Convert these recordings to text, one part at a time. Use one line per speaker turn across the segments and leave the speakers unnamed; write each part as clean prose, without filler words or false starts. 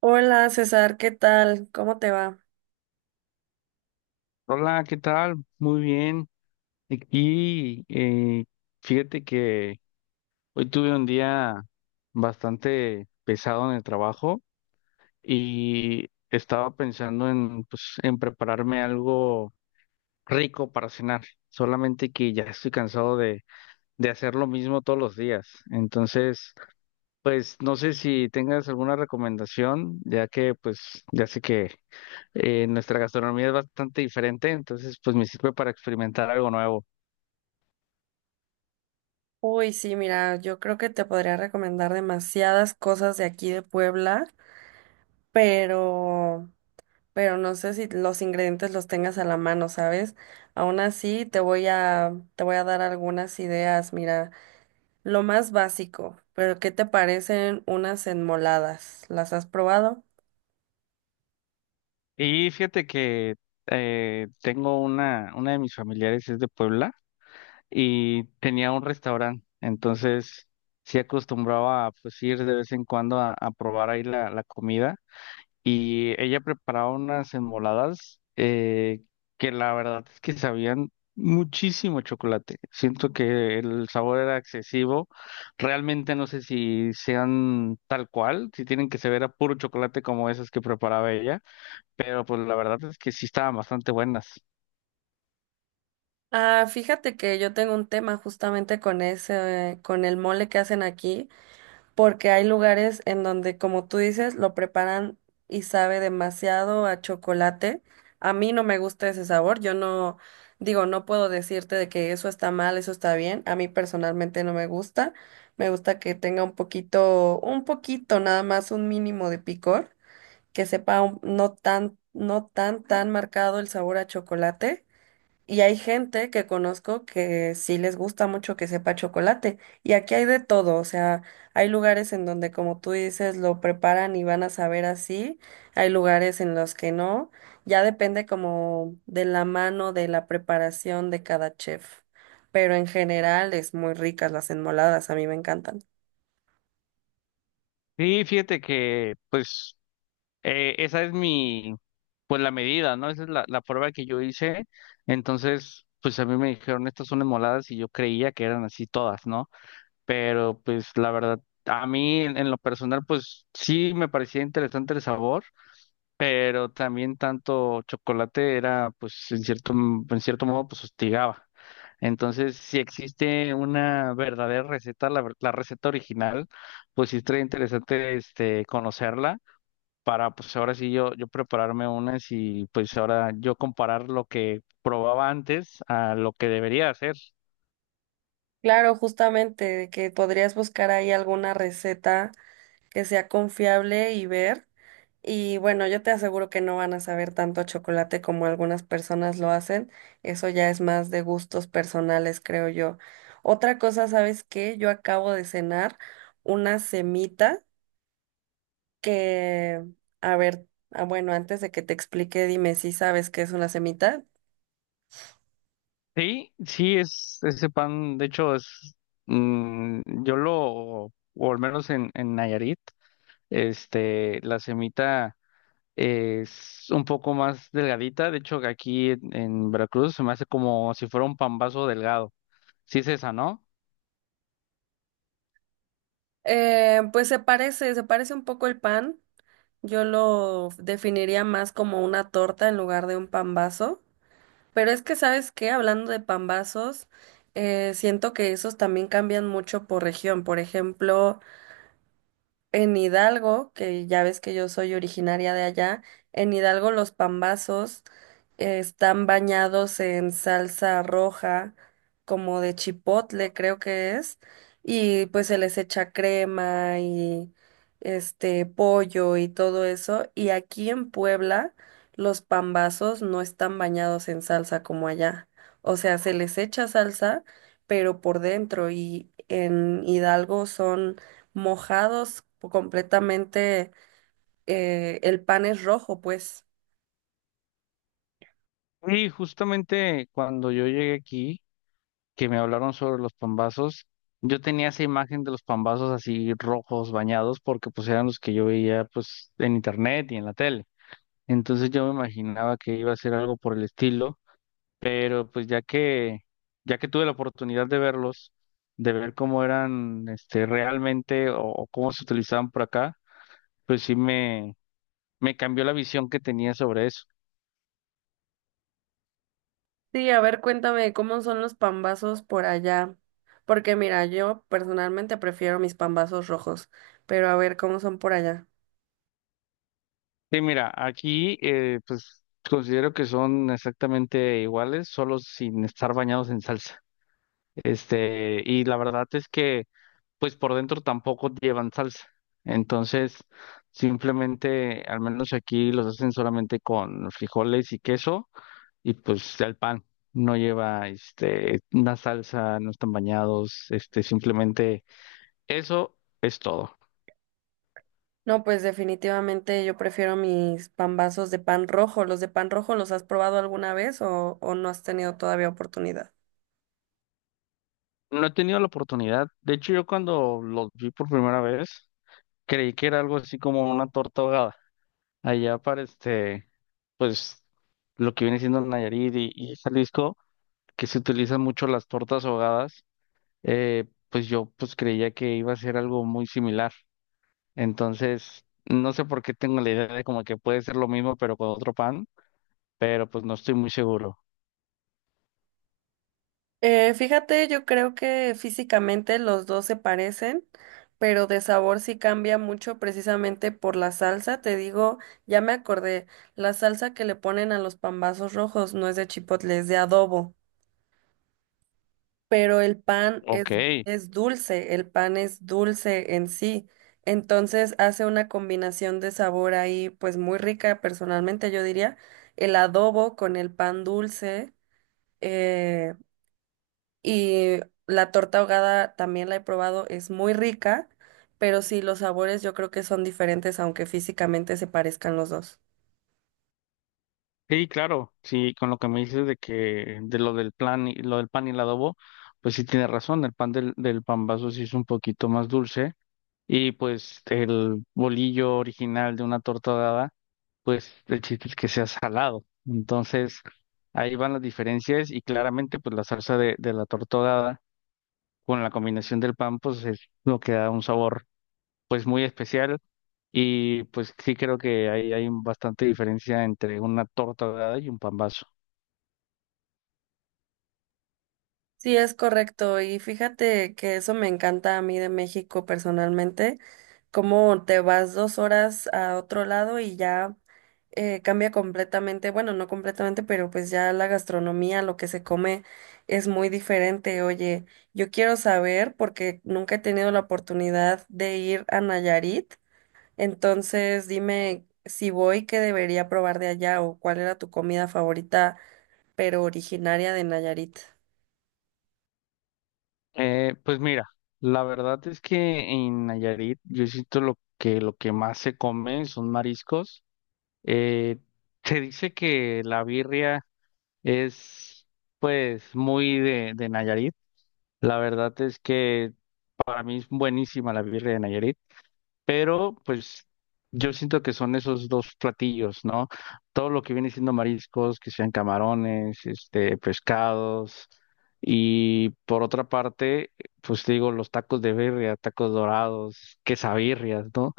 Hola César, ¿qué tal? ¿Cómo te va?
Hola, ¿qué tal? Muy bien. Aquí, fíjate que hoy tuve un día bastante pesado en el trabajo y estaba pensando en, pues, en prepararme algo rico para cenar, solamente que ya estoy cansado de hacer lo mismo todos los días. Entonces, pues no sé si tengas alguna recomendación, ya que pues ya sé que nuestra gastronomía es bastante diferente, entonces pues me sirve para experimentar algo nuevo.
Uy, sí, mira, yo creo que te podría recomendar demasiadas cosas de aquí de Puebla, pero, pero no sé si los ingredientes los tengas a la mano, ¿sabes? Aún así, te voy a dar algunas ideas. Mira, lo más básico, pero ¿qué te parecen unas enmoladas? ¿Las has probado?
Y fíjate que tengo una de mis familiares es de Puebla y tenía un restaurante, entonces sí acostumbraba a pues, ir de vez en cuando a probar ahí la comida y ella preparaba unas enmoladas que la verdad es que sabían muchísimo chocolate. Siento que el sabor era excesivo, realmente no sé si sean tal cual, si tienen que saber a puro chocolate como esas que preparaba ella, pero pues la verdad es que sí estaban bastante buenas.
Ah, fíjate que yo tengo un tema justamente con ese, con el mole que hacen aquí, porque hay lugares en donde, como tú dices, lo preparan y sabe demasiado a chocolate. A mí no me gusta ese sabor, yo no, digo, no puedo decirte de que eso está mal, eso está bien, a mí personalmente no me gusta. Me gusta que tenga un poquito nada más, un mínimo de picor, que sepa no tan marcado el sabor a chocolate, y hay gente que conozco que sí les gusta mucho que sepa chocolate. Y aquí hay de todo, o sea, hay lugares en donde, como tú dices, lo preparan y van a saber así. Hay lugares en los que no. Ya depende como de la mano, de la preparación de cada chef. Pero en general es muy ricas las enmoladas, a mí me encantan.
Sí, fíjate que pues esa es mi, pues la medida, ¿no? Esa es la prueba que yo hice. Entonces, pues a mí me dijeron, estas son moladas y yo creía que eran así todas, ¿no? Pero pues la verdad, a mí en lo personal, pues sí me parecía interesante el sabor, pero también tanto chocolate era, pues, en cierto, en cierto modo, pues, hostigaba. Entonces, si existe una verdadera receta, la receta original, pues sí estaría interesante este, conocerla para, pues ahora sí yo prepararme unas y pues ahora yo comparar lo que probaba antes a lo que debería hacer.
Claro, justamente, de que podrías buscar ahí alguna receta que sea confiable y ver. Y bueno, yo te aseguro que no van a saber tanto a chocolate como algunas personas lo hacen. Eso ya es más de gustos personales, creo yo. Otra cosa, ¿sabes qué? Yo acabo de cenar una semita que, a ver, ah, bueno, antes de que te explique, dime si sabes qué es una semita.
Sí, sí, es ese pan, de hecho, es, yo lo, o al menos en Nayarit, este, la semita es un poco más delgadita. De hecho, que aquí en Veracruz se me hace como si fuera un pambazo delgado. Sí es esa, ¿no?
Pues se parece un poco el pan. Yo lo definiría más como una torta en lugar de un pan vaso. Pero es que, ¿sabes qué? Hablando de pambazos, siento que esos también cambian mucho por región. Por ejemplo, en Hidalgo, que ya ves que yo soy originaria de allá, en Hidalgo los pambazos están bañados en salsa roja, como de chipotle, creo que es, y pues se les echa crema y este pollo y todo eso. Y aquí en Puebla, los pambazos no están bañados en salsa como allá. O sea, se les echa salsa, pero por dentro, y en Hidalgo son mojados completamente, el pan es rojo, pues.
Y justamente cuando yo llegué aquí, que me hablaron sobre los pambazos, yo tenía esa imagen de los pambazos así rojos, bañados, porque pues eran los que yo veía pues en internet y en la tele. Entonces yo me imaginaba que iba a ser algo por el estilo, pero pues ya que tuve la oportunidad de verlos, de ver cómo eran este realmente o cómo se utilizaban por acá, pues sí me cambió la visión que tenía sobre eso.
Sí, a ver, cuéntame cómo son los pambazos por allá. Porque mira, yo personalmente prefiero mis pambazos rojos, pero a ver cómo son por allá.
Sí, mira, aquí pues considero que son exactamente iguales, solo sin estar bañados en salsa. Este, y la verdad es que pues por dentro tampoco llevan salsa. Entonces, simplemente, al menos aquí los hacen solamente con frijoles y queso y pues el pan no lleva este una salsa, no están bañados, este simplemente eso es todo.
No, pues definitivamente yo prefiero mis pambazos de pan rojo. ¿Los de pan rojo los has probado alguna vez o no has tenido todavía oportunidad?
No he tenido la oportunidad, de hecho yo cuando los vi por primera vez creí que era algo así como una torta ahogada allá para este pues lo que viene siendo Nayarit y Jalisco, que se utilizan mucho las tortas ahogadas, pues yo pues creía que iba a ser algo muy similar. Entonces, no sé por qué tengo la idea de como que puede ser lo mismo, pero con otro pan, pero pues no estoy muy seguro.
Fíjate, yo creo que físicamente los dos se parecen, pero de sabor sí cambia mucho precisamente por la salsa. Te digo, ya me acordé, la salsa que le ponen a los pambazos rojos no es de chipotle, es de adobo, pero
Ok,
es dulce, el pan es dulce en sí. Entonces hace una combinación de sabor ahí, pues muy rica, personalmente yo diría, el adobo con el pan dulce. Eh, Y la torta ahogada también la he probado, es muy rica, pero sí, los sabores yo creo que son diferentes, aunque físicamente se parezcan los dos.
sí, claro, sí, con lo que me dices de que de lo del plan y lo del pan y el adobo, pues sí tienes razón, el pan del vaso sí es un poquito más dulce y pues el bolillo original de una torta ahogada, el chiste es que sea salado. Entonces, ahí van las diferencias y claramente pues la salsa de la torta ahogada con la combinación del pan, pues es lo que da un sabor pues muy especial y pues sí creo que ahí hay bastante diferencia entre una torta ahogada y un pambazo.
Sí, es correcto. Y fíjate que eso me encanta a mí de México personalmente, cómo te vas dos horas a otro lado y ya cambia completamente, bueno, no completamente, pero pues ya la gastronomía, lo que se come es muy diferente. Oye, yo quiero saber, porque nunca he tenido la oportunidad de ir a Nayarit. Entonces, dime si voy, ¿qué debería probar de allá o cuál era tu comida favorita, pero originaria de Nayarit?
Pues mira, la verdad es que en Nayarit yo siento lo que más se come son mariscos. Eh, se dice que la birria es pues muy de Nayarit. La verdad es que a mí es buenísima la birria de Nayarit. Pero pues yo siento que son esos dos platillos, ¿no? Todo lo que viene siendo mariscos, que sean camarones, este, pescados. Y por otra parte, pues te digo, los tacos de birria, tacos dorados, quesabirrias, ¿no?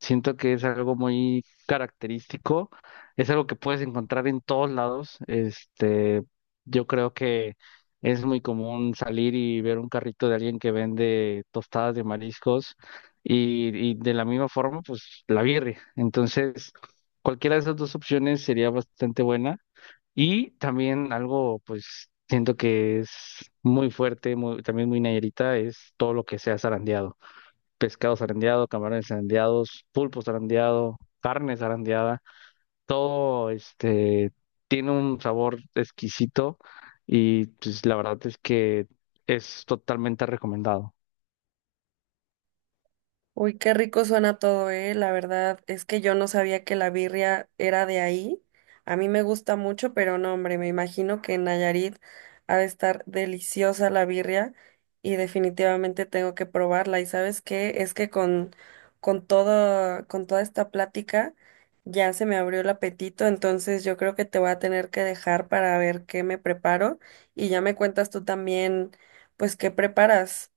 Siento que es algo muy característico, es algo que puedes encontrar en todos lados. Este, yo creo que es muy común salir y ver un carrito de alguien que vende tostadas de mariscos y de la misma forma, pues la birria. Entonces, cualquiera de esas dos opciones sería bastante buena y también algo, pues siento que es muy fuerte, muy, también muy nayarita, es todo lo que sea zarandeado, pescado zarandeado, camarones zarandeados, pulpo zarandeado, carne zarandeada, todo este tiene un sabor exquisito y pues la verdad es que es totalmente recomendado.
Uy, qué rico suena todo, eh. La verdad es que yo no sabía que la birria era de ahí. A mí me gusta mucho, pero no, hombre, me imagino que en Nayarit ha de estar deliciosa la birria y definitivamente tengo que probarla. ¿Y sabes qué? Es que con toda esta plática ya se me abrió el apetito, entonces yo creo que te voy a tener que dejar para ver qué me preparo y ya me cuentas tú también, pues qué preparas.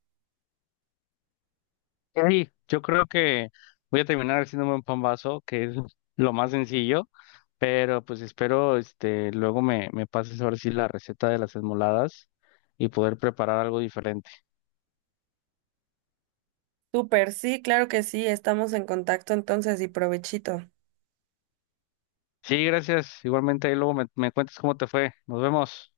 Sí, yo creo que voy a terminar haciéndome un pan vaso, que es lo más sencillo, pero pues espero este luego me pases ahora sí la receta de las esmoladas y poder preparar algo diferente.
Súper, sí, claro que sí, estamos en contacto entonces y provechito.
Sí, gracias. Igualmente ahí luego me cuentas cómo te fue. Nos vemos.